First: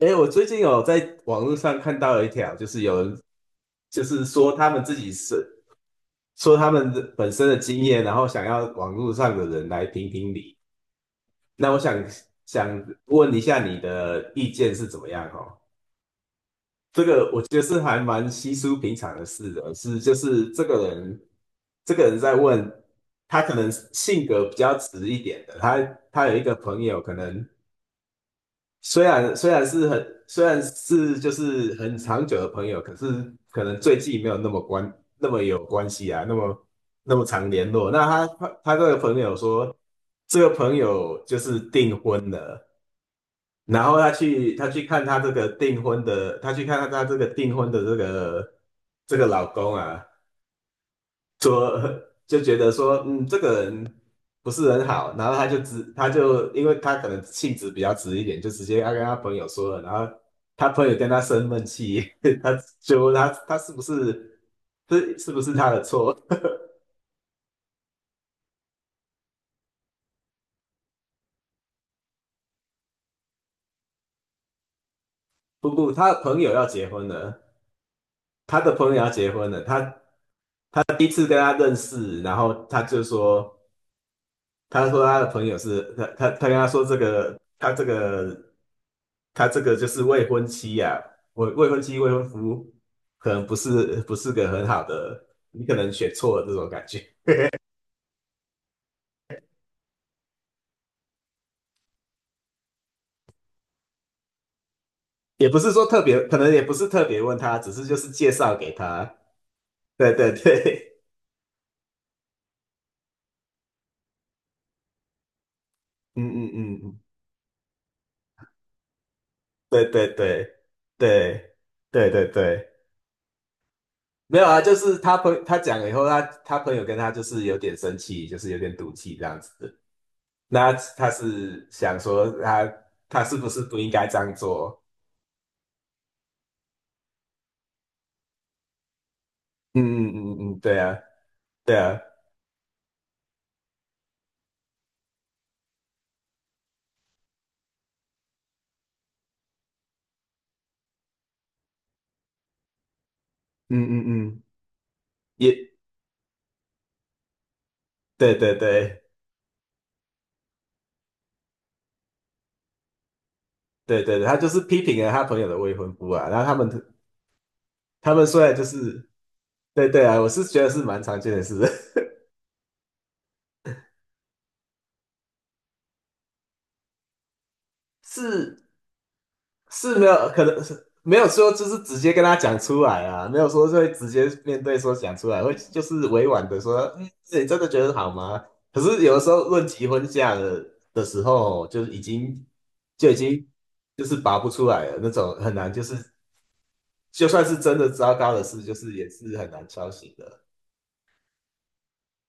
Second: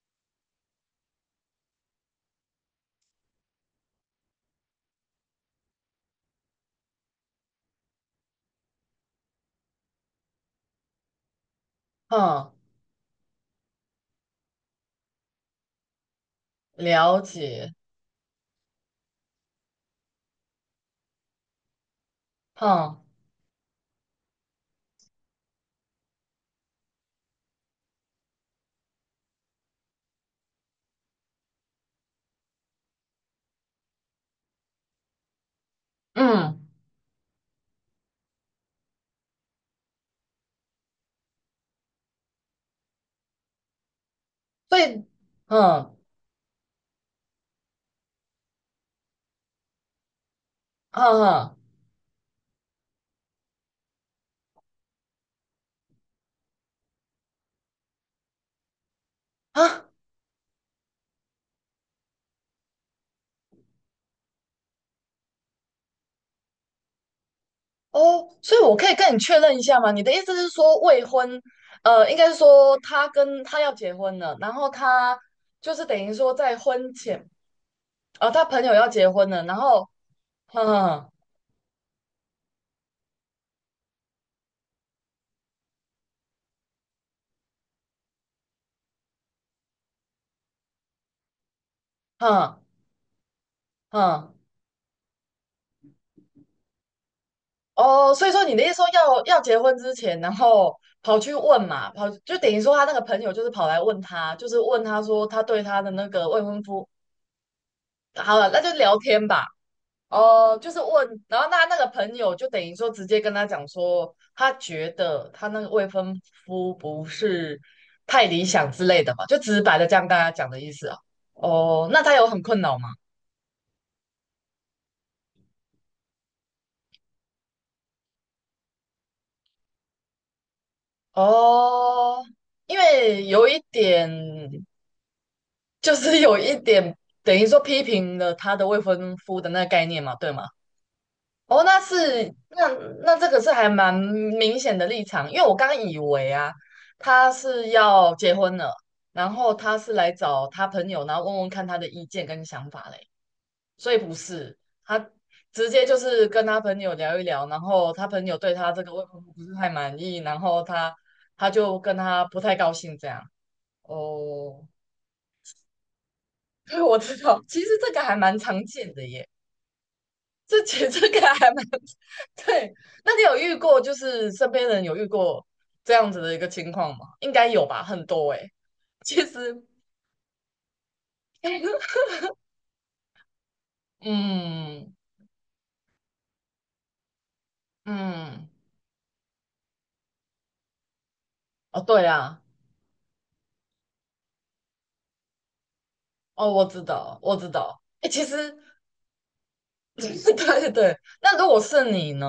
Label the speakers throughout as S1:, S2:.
S1: 诶，我最近有在网络上看到一条，就是有人就是说他们自己是说他们的本身的经验，然后想要网络上的人来评评理。那我想
S2: 嗯，
S1: 想问一下你的意见是怎么样哦？这
S2: 了
S1: 个我觉得
S2: 解，
S1: 是还蛮稀疏平常的事的，是就是这个人在问
S2: 嗯
S1: 他可能性格比较直一点的，他有一个朋友可能。虽然是很虽然是就是很长久的朋友，可是可能最近没有那么有关系啊，那
S2: 嗯，
S1: 么那么常联络。那他这个朋友说，这个朋友就是订婚了，然后他去他
S2: 所
S1: 去看
S2: 以，
S1: 他这个订
S2: 嗯
S1: 婚的，他去看他这个订婚的这个老公啊，
S2: 嗯嗯
S1: 说就觉得说，嗯，这个人不是很好，然后他就因为他可能性子比较直一点，就直接他跟他朋友说了，
S2: 啊
S1: 然后他朋友跟他生闷气，他就问他他是不是他的错？
S2: 哦，所以我可以跟你确认一下吗？你的意思是说未婚，应该是说他跟他要结婚了，然后他
S1: 不
S2: 就是
S1: 不，
S2: 等
S1: 他
S2: 于
S1: 的
S2: 说
S1: 朋友
S2: 在
S1: 要结
S2: 婚
S1: 婚
S2: 前，
S1: 了，
S2: 他
S1: 他
S2: 朋
S1: 的
S2: 友要
S1: 朋友要
S2: 结婚
S1: 结
S2: 了，
S1: 婚
S2: 然
S1: 了，
S2: 后，
S1: 他他第一
S2: 嗯
S1: 次跟他认识，然后他就说。他说他的朋友是他跟他说这个就是未婚妻呀、未婚
S2: 嗯
S1: 夫可能不是
S2: 嗯
S1: 个很好的，你可能选错了这种感觉，
S2: 哦，所以说你的意思说要结婚之前，然后跑去问嘛，跑就等于说他那个朋友就是跑来问他，就是问他说他
S1: 也不
S2: 对
S1: 是
S2: 他
S1: 说
S2: 的
S1: 特
S2: 那
S1: 别，
S2: 个
S1: 可
S2: 未
S1: 能也
S2: 婚
S1: 不是
S2: 夫。
S1: 特别问他，只是就是介
S2: 好了，
S1: 绍
S2: 那
S1: 给
S2: 就聊
S1: 他，
S2: 天吧。
S1: 对对
S2: 哦、就是
S1: 对，
S2: 问，然后那个朋友就等于说直接跟他讲说，他觉得他那个未 婚
S1: 嗯嗯
S2: 夫
S1: 嗯，嗯
S2: 不是太理想之类的嘛，就直白
S1: 对
S2: 的这
S1: 对
S2: 样跟家
S1: 对
S2: 讲的意思啊。
S1: 对
S2: 哦，那
S1: 对
S2: 他
S1: 对
S2: 有很困
S1: 对，
S2: 扰吗？
S1: 没有啊，就是他讲了以后，他朋友跟他就是有点生气，就是有点赌气这样子。的。那他是想
S2: 哦，
S1: 说他
S2: 因
S1: 他
S2: 为
S1: 是
S2: 有
S1: 不
S2: 一
S1: 是不应该
S2: 点，
S1: 这样做？
S2: 就是有一点等于说批评了他的未婚夫的那个
S1: 嗯
S2: 概念
S1: 嗯
S2: 嘛，对
S1: 嗯
S2: 吗？
S1: 嗯嗯，对啊，
S2: 哦，
S1: 对
S2: 那
S1: 啊，
S2: 是那那这个是还蛮明显的立场，因为我刚以为啊，他是要结婚了，然后他是来找他朋友，然后问问看他的意见跟想法嘞，
S1: 嗯
S2: 所以
S1: 嗯
S2: 不
S1: 嗯嗯
S2: 是，他直
S1: 也
S2: 接就是跟他朋友聊一聊，然后他朋
S1: 对
S2: 友对
S1: 对
S2: 他这个
S1: 对
S2: 未婚夫不是太满意，然后他就跟他不太高兴这样。
S1: 对对，对他就是
S2: 哦，
S1: 批评了他朋友的未婚夫啊。然后他 们
S2: 对，我知道，其实这个
S1: 他
S2: 还
S1: 们
S2: 蛮
S1: 虽然就
S2: 常见的
S1: 是
S2: 耶。
S1: 对对啊，我是觉
S2: 这
S1: 得
S2: 其
S1: 是
S2: 实
S1: 蛮
S2: 这
S1: 常
S2: 个
S1: 见的
S2: 还
S1: 事，
S2: 蛮 对。那你有遇过，就是身边人有遇过这样子的一个情况吗？应该有吧，很 多诶、
S1: 是
S2: 其实，
S1: 是没有可能是没有说就是直 接跟他讲出来啊，没有说会直接面对说
S2: 嗯
S1: 讲出来，会就是委婉的说，嗯，你真的觉得好吗？
S2: 嗯，
S1: 可是有的时候论及婚嫁的时候，
S2: 哦，
S1: 就是已
S2: 对啊，
S1: 经就已经就是拔不出来了那种，很难就是
S2: 哦，我知道，
S1: 就
S2: 我
S1: 算
S2: 知
S1: 是真
S2: 道。
S1: 的
S2: 诶、
S1: 糟
S2: 其
S1: 糕的
S2: 实
S1: 事，就是也是很难敲 醒
S2: 对
S1: 的。
S2: 对对，那如果是你呢？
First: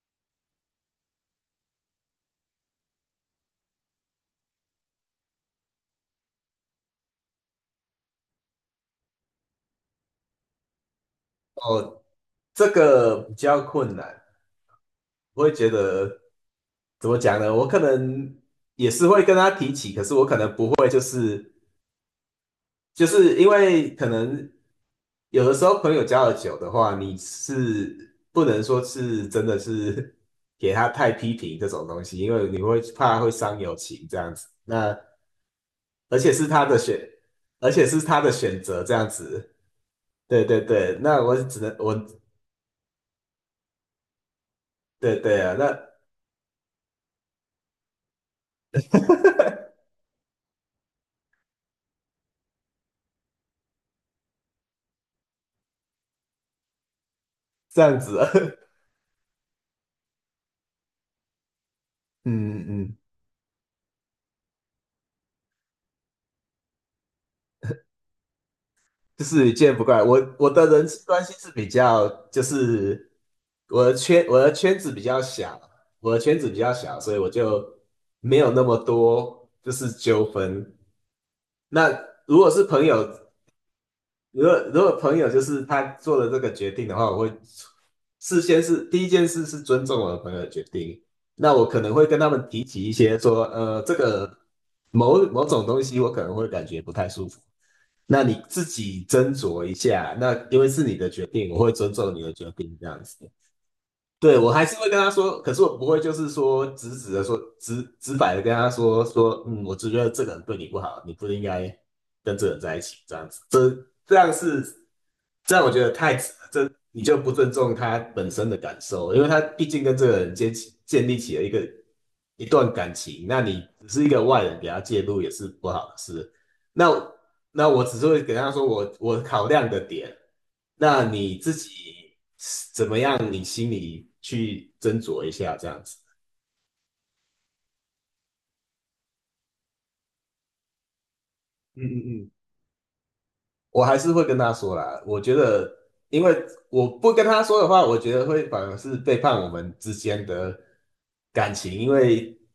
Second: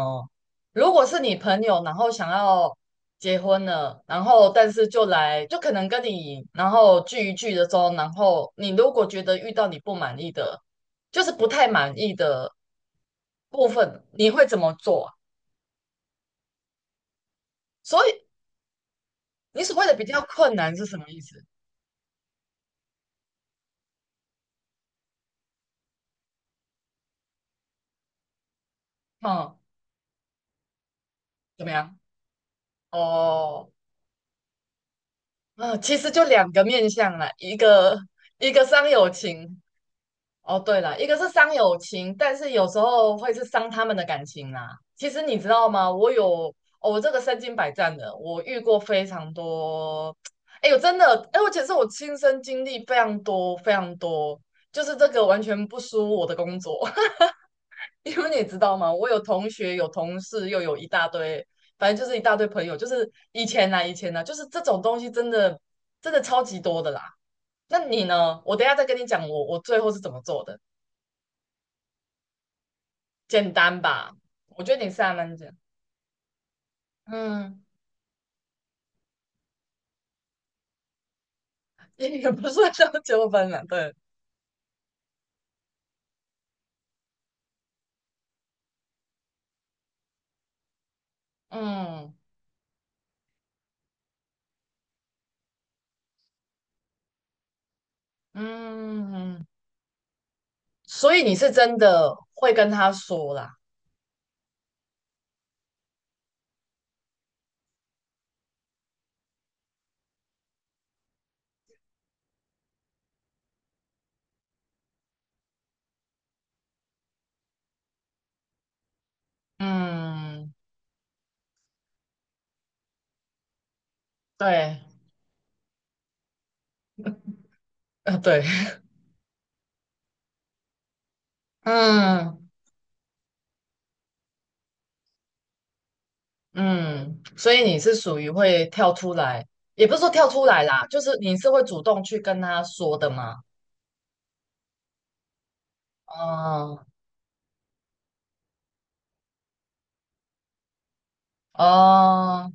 S2: 如果是你朋友，然后想要结婚了，然后但是就来，就可能跟你然后聚一聚的时候，然后你如果觉得遇到你不满意的，就是不太满
S1: 哦，
S2: 意的
S1: 这个比较
S2: 部
S1: 困
S2: 分，
S1: 难，
S2: 你会怎么做啊？
S1: 我会觉得怎么讲呢？我可
S2: 所以
S1: 能也是会跟他
S2: 你
S1: 提
S2: 所谓
S1: 起，
S2: 的
S1: 可
S2: 比
S1: 是
S2: 较
S1: 我可能
S2: 困
S1: 不
S2: 难是
S1: 会
S2: 什
S1: 就
S2: 么意思？
S1: 是。就是因为可能有的时候朋友交的久的话，你是不能说是真
S2: 嗯，
S1: 的是 给他太批评
S2: 怎
S1: 这
S2: 么
S1: 种
S2: 样？
S1: 东西，因为你会怕会伤
S2: 哦，
S1: 友情这样子。那
S2: 嗯，其实
S1: 而
S2: 就
S1: 且是
S2: 两个
S1: 他的
S2: 面
S1: 选，
S2: 向啦，一
S1: 而且
S2: 个
S1: 是他的选择
S2: 伤
S1: 这样
S2: 友
S1: 子。
S2: 情，
S1: 对
S2: 哦，
S1: 对
S2: 对
S1: 对，
S2: 了，一个
S1: 那
S2: 是
S1: 我
S2: 伤
S1: 只能
S2: 友
S1: 我
S2: 情，但是有时候会是伤他们的感情啦。其
S1: 对
S2: 实你
S1: 对
S2: 知
S1: 啊，那
S2: 道吗？我有，哦我这个身经百战的，我遇过非常 多。哎呦，真的，哎，而且是我亲身经历非常多非常多，就是这个完全不输我的工作，
S1: 这样
S2: 因
S1: 子啊，
S2: 为你知道 吗？我有同学，有同事，又有一大堆，反正就是一大堆朋
S1: 嗯嗯。
S2: 友，就
S1: 嗯
S2: 是以前啦，以前啦，就是这种东西真的真的超级多的啦。那你呢？我等一下再跟你
S1: 就
S2: 讲我
S1: 是
S2: 我
S1: 见
S2: 最
S1: 不
S2: 后是
S1: 怪
S2: 怎么
S1: 我，
S2: 做
S1: 我
S2: 的。
S1: 的人际关系是比较，就是
S2: 简单吧？
S1: 我的
S2: 我觉
S1: 圈
S2: 得你
S1: 子比
S2: 是还
S1: 较
S2: 蛮简，
S1: 小，我的圈子比较小，所以我
S2: 嗯，
S1: 就没有那么多就是纠纷。那
S2: 也
S1: 如
S2: 不
S1: 果是
S2: 算
S1: 朋
S2: 到
S1: 友
S2: 纠纷了，对，
S1: 如果如果朋友就是他做了这个决定的话，我会事先是第一件事是尊重我的朋友的决定。那我可能会
S2: 嗯
S1: 跟他们提起一些说，这个某某种东西我可能会感觉不太舒服，那你自己斟
S2: 嗯，
S1: 酌一下。那因为是你的
S2: 所以
S1: 决
S2: 你
S1: 定，
S2: 是
S1: 我会
S2: 真
S1: 尊重
S2: 的
S1: 你的决
S2: 会跟
S1: 定，这
S2: 他
S1: 样子。
S2: 说啦，
S1: 对，我还是会跟他说，可是我不会就是说直白的跟他说，嗯，我只觉得这个人对你不好，你不应该跟这个人在一起，这样子。这样是这样，我觉得太你就不尊重他本身的感受，因为他毕竟跟这个人
S2: 嗯，
S1: 建立起了一段感情，那你只是一个外人给他
S2: 对，
S1: 介入也是不好的事。那我只是会给
S2: 对，
S1: 他说我考量的点，那你自己
S2: 嗯
S1: 怎么样，你心里去斟酌一下这样子。
S2: 嗯，所以你是属于会跳出来，也不是说跳出来啦，就是你是会主
S1: 嗯嗯
S2: 动去
S1: 嗯，
S2: 跟他说的嘛，
S1: 我还是会跟他说啦。我觉得，因为
S2: 哦
S1: 我不跟他说的话，我觉得会反而是背叛我们之间的感情，因为
S2: 哦，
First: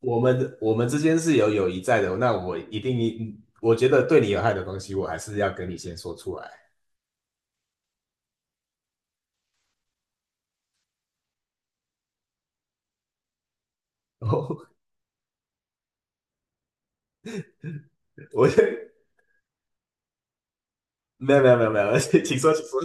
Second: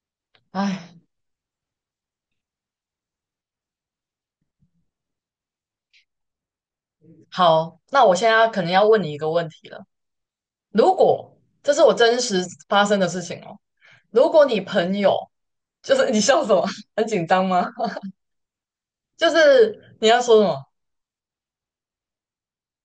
S1: 我们
S2: 哎，
S1: 之间是有友谊在的。那我一定，嗯我觉得对你有害的东西，我还是要跟你先说出来。
S2: 好，那我现在可能要问你一个问题了，如果这是我真实发生的事情哦。如果你
S1: 我
S2: 朋友就是你笑什么？很紧张吗？
S1: 我
S2: 就是你要说什么？
S1: 没有没有没有没有，请说请说。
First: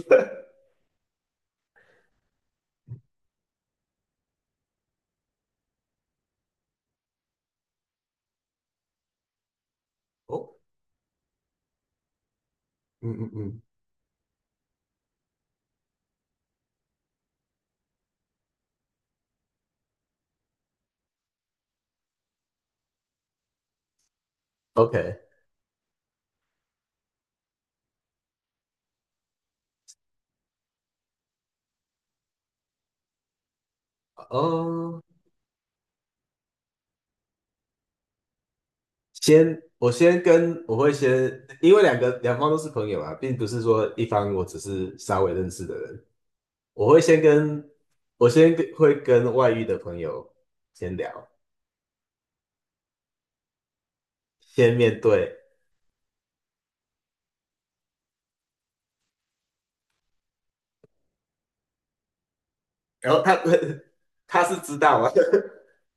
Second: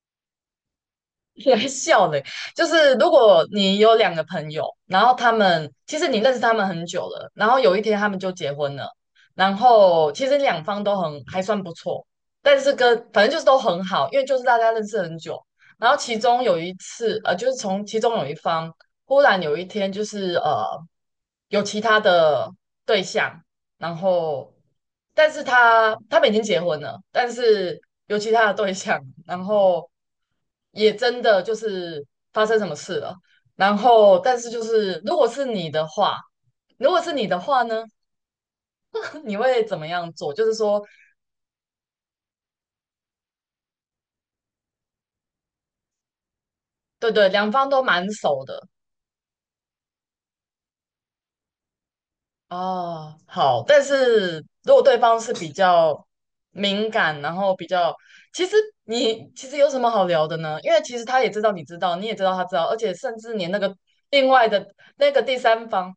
S2: 你还笑嘞？就是如果你有两个朋友，然后他们其实你认识他们很久了，然后有一天他们就结婚了，然后其
S1: 哦，
S2: 实两方都很还算不错，但是跟
S1: 嗯
S2: 反
S1: 嗯
S2: 正就是都
S1: 嗯
S2: 很好，因为就是大家认识很久。然后其中有一次，就是从其中有一方忽然有一天就是有其他的对象，然后，
S1: ，OK，
S2: 但是他们已经结婚了，但是有其他的对象，然后也真的就是发生什么事了。然后，但是就是
S1: 哦，
S2: 如果是你的话，如果是你的话呢，你
S1: 先
S2: 会怎么
S1: 我
S2: 样
S1: 先
S2: 做？就是
S1: 跟我
S2: 说，
S1: 会先，因为两方都是朋友啊，并不是说一方我只是稍微认识的人，我会
S2: 对
S1: 先
S2: 对，两
S1: 跟
S2: 方都蛮
S1: 我
S2: 熟
S1: 先跟
S2: 的，
S1: 会跟外遇的朋友先聊，
S2: 哦，好，但是如
S1: 先
S2: 果对
S1: 面
S2: 方是
S1: 对，
S2: 比较敏感，然后比较，其实你其实有什么好聊的呢？因为其实他也知道你知道，你也知道他知道，而且
S1: 然
S2: 甚
S1: 后
S2: 至
S1: 他
S2: 连那个 另
S1: 他
S2: 外
S1: 是
S2: 的
S1: 知道吗？
S2: 那个第三方，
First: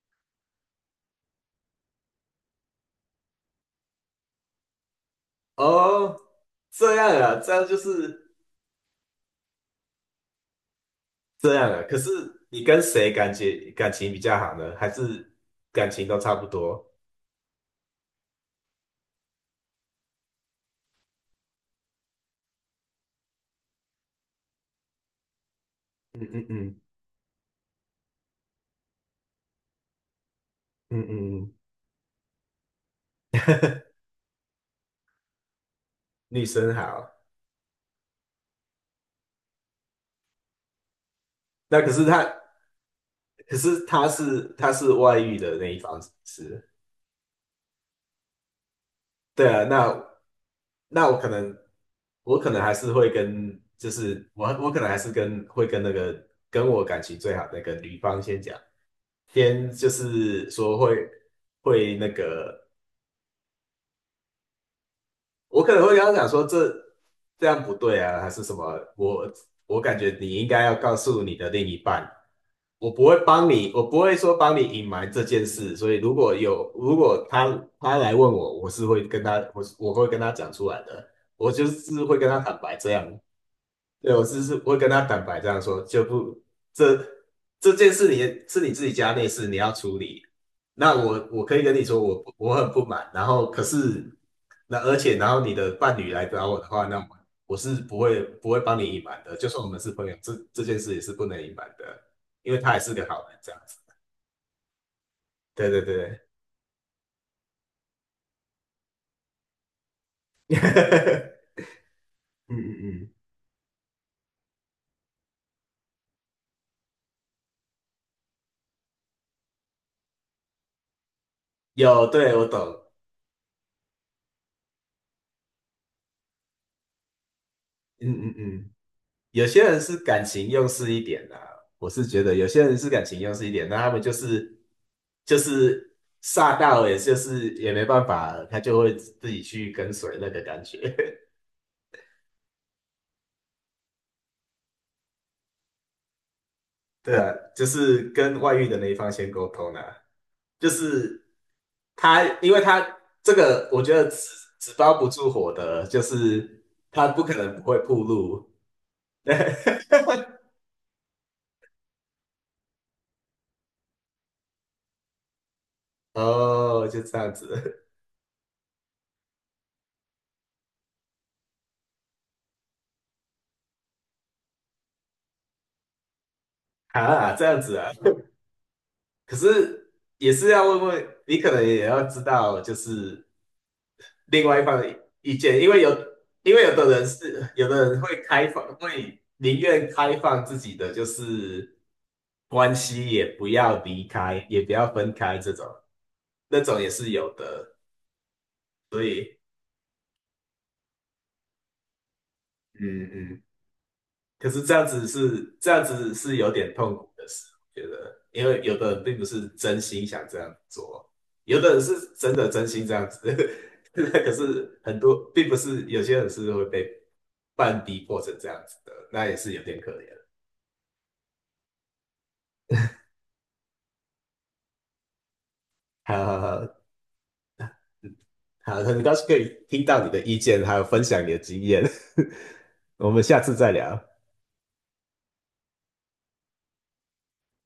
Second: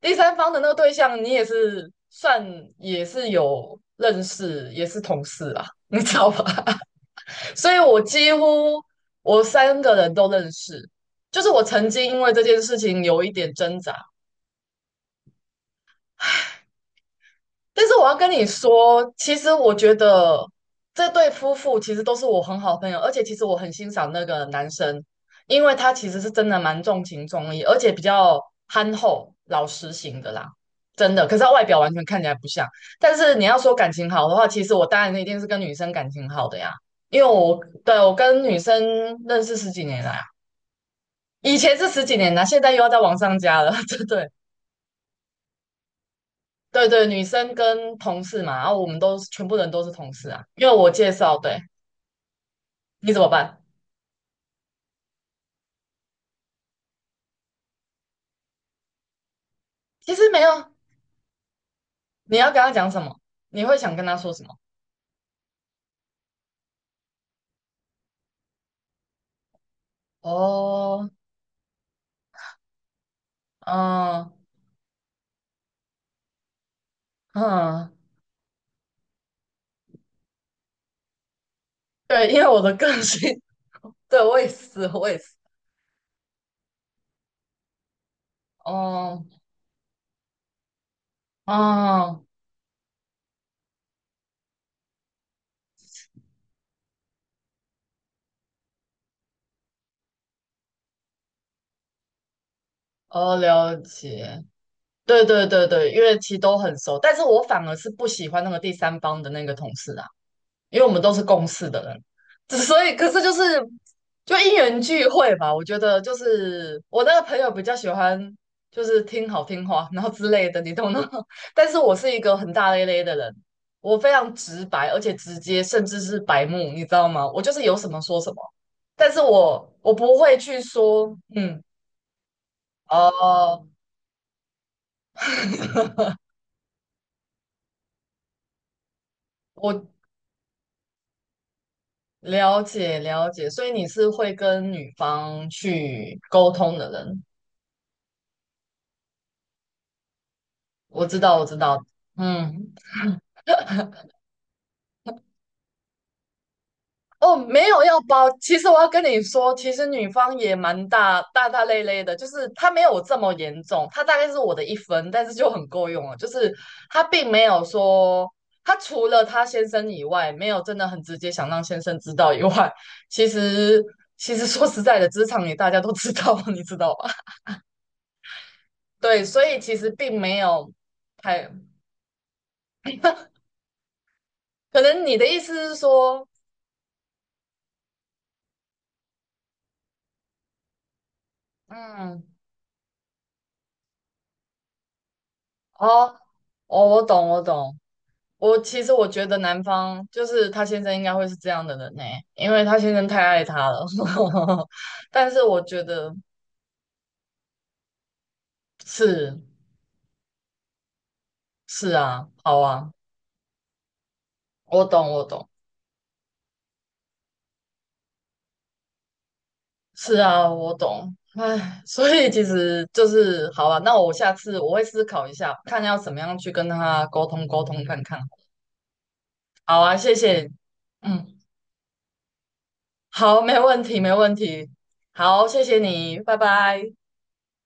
S2: 第三方的那个对象，你也是算也是有认识，也是同事 啦，你知
S1: 哦，
S2: 道吧？
S1: 这样啊，这 样
S2: 所
S1: 就
S2: 以我几
S1: 是
S2: 乎我三个人都认识，就是
S1: 这
S2: 我
S1: 样啊。
S2: 曾
S1: 可
S2: 经
S1: 是
S2: 因为这件
S1: 你
S2: 事
S1: 跟
S2: 情
S1: 谁
S2: 有一
S1: 感情
S2: 点挣
S1: 感
S2: 扎。
S1: 情比较好呢？还是感情都差不多？
S2: 但是我要跟你说，其实我觉得这对夫妇其实都是我很好的朋友，而且其实我很欣赏那个男生，因为他其实
S1: 嗯
S2: 是
S1: 嗯
S2: 真的
S1: 嗯
S2: 蛮重情重义，而且比较憨厚老实型的啦，
S1: 嗯
S2: 真的。可
S1: 嗯，
S2: 是他
S1: 嗯
S2: 外表完全看起来不像。但是你要说感情好的话，其实我当然一定是跟女生感情
S1: 女
S2: 好的
S1: 生
S2: 呀，
S1: 好。
S2: 因为我对我跟女生认识十几年来啊，以前
S1: 那
S2: 是
S1: 可是
S2: 十几
S1: 他，
S2: 年啦，现在又要再往上
S1: 可
S2: 加了，
S1: 是
S2: 这
S1: 他
S2: 对。
S1: 是他是外遇的那一方是不是？
S2: 对对，女生跟同事嘛，然后我们都是全
S1: 对
S2: 部
S1: 啊，
S2: 人都是
S1: 那
S2: 同事啊，因为我
S1: 那
S2: 介
S1: 我可
S2: 绍，
S1: 能
S2: 对，
S1: 我可能还是会
S2: 你怎么
S1: 跟，
S2: 办？
S1: 就是我可能还是会跟那个跟我感情最好的那个女方先讲，先就
S2: 其实没
S1: 是
S2: 有，
S1: 说会那
S2: 你要跟
S1: 个，
S2: 他讲什么？你会想跟他说什么？
S1: 我可能会跟她讲说这样不对啊，还是什么，我感觉你应该要告
S2: 哦，
S1: 诉你的另一半。我不会帮你，我不会
S2: 嗯
S1: 说帮你隐瞒这件事，所以如果有，如果他
S2: 嗯，
S1: 他来问我，我是会跟他，我是我会跟他讲出来的，我就是会跟
S2: 对，
S1: 他
S2: 因为
S1: 坦
S2: 我的
S1: 白这
S2: 个
S1: 样。
S2: 性，
S1: 对，
S2: 对，
S1: 我
S2: 我
S1: 是
S2: 也
S1: 是会
S2: 是，
S1: 跟他
S2: 我也
S1: 坦
S2: 是，
S1: 白这样说，就不这这件事你是你自己家内
S2: 哦
S1: 事，你要处理。那我可以跟你说，
S2: 哦
S1: 我很不满，然后可是那而且然后你的伴侣来找我的话，那我是不会帮你隐瞒的，就算我们是朋友，这件事也是不能隐瞒的，因为他也是个好
S2: 哦，
S1: 人这样
S2: 了
S1: 子。
S2: 解，对对对
S1: 对对
S2: 对，因为
S1: 对，
S2: 其实都很熟，但是我反而是不喜欢那个第三方的那个同事啊。因为我们都是共 事的人，
S1: 嗯
S2: 只所以
S1: 嗯
S2: 可
S1: 嗯，
S2: 是就是就因缘聚会吧。我觉得就是我那个朋友比较喜欢就是听好听话，然后之类的，你懂的。但是我
S1: 有，
S2: 是一
S1: 对，
S2: 个
S1: 我
S2: 很大
S1: 懂，
S2: 咧咧的人，我非常直白，而且直接，甚至是白目，你知道吗？我就是有什么说
S1: 嗯
S2: 什
S1: 嗯
S2: 么，
S1: 嗯。
S2: 但是
S1: 有些
S2: 我
S1: 人
S2: 我
S1: 是
S2: 不
S1: 感
S2: 会
S1: 情
S2: 去
S1: 用事一
S2: 说，
S1: 点的啊
S2: 嗯，
S1: 我是觉得有些人是感情用事一
S2: 哦、
S1: 点，那他们就是 煞到，也就是也没办法，他就会自己去跟
S2: 我
S1: 随那个感觉。
S2: 了解了解，所以你是会跟女方去沟通的
S1: 对
S2: 人。
S1: 啊，就是跟外遇的那一方先沟通啊，就
S2: 我知
S1: 是
S2: 道，我知道，
S1: 他，因为
S2: 嗯，
S1: 他这个，我觉得纸包不住火的，就是他不可
S2: 哦，
S1: 能不
S2: 没
S1: 会
S2: 有要
S1: 暴
S2: 包。
S1: 露。
S2: 其实我要跟你说，其实女方 也蛮大大大咧咧的，就是她没有这么严重，她大概是我的一分，但是就很够用了。就是
S1: 哦，就
S2: 她
S1: 这
S2: 并
S1: 样
S2: 没有
S1: 子
S2: 说，她除了她先生以外，没有真的很直接想让先生知道以外，其实其实说实在的，职场里大家都知道，你知 道吧？
S1: 啊，这样子啊。
S2: 对，
S1: 可
S2: 所以其实
S1: 是
S2: 并
S1: 也
S2: 没
S1: 是要
S2: 有
S1: 问问你，可
S2: 太，
S1: 能也要知道，就是另外一方
S2: 可
S1: 的
S2: 能你的
S1: 意
S2: 意
S1: 见，
S2: 思
S1: 因
S2: 是
S1: 为有，
S2: 说，
S1: 因为有的人是，有的人会开放，会宁愿开放自己的就是
S2: 嗯，
S1: 关系，也不要离开，也不要分开，这种
S2: 哦
S1: 那种
S2: 哦，
S1: 也
S2: 我
S1: 是
S2: 懂，
S1: 有
S2: 我
S1: 的，
S2: 懂。我其实
S1: 所
S2: 我觉得
S1: 以，
S2: 男方就是他先生应该会是这样的人呢、因为他先生
S1: 嗯
S2: 太
S1: 嗯。
S2: 爱他了。
S1: 可是
S2: 但是我
S1: 这
S2: 觉
S1: 样
S2: 得
S1: 子是有点痛苦的事，我觉得，因为有的人并不
S2: 是
S1: 是真心想这样做，有的人是
S2: 是啊，
S1: 真的
S2: 好
S1: 真心
S2: 啊，
S1: 这样子，可是
S2: 我
S1: 很
S2: 懂我
S1: 多并
S2: 懂，
S1: 不是有些人是会被半逼迫成这样子的，那也是有点可怜。
S2: 是啊我懂。唉，所以其实就是好啊，那我下次我会思考一下，看要怎么
S1: 好
S2: 样
S1: 好
S2: 去跟
S1: 好，
S2: 他沟通沟通看看。
S1: 好，很高兴可以
S2: 好
S1: 听
S2: 啊，
S1: 到你
S2: 谢
S1: 的意
S2: 谢，
S1: 见，还有分享你的
S2: 嗯，
S1: 经验，我们下
S2: 好，
S1: 次
S2: 没
S1: 再
S2: 问
S1: 聊。
S2: 题没问题，好，谢谢你，拜拜。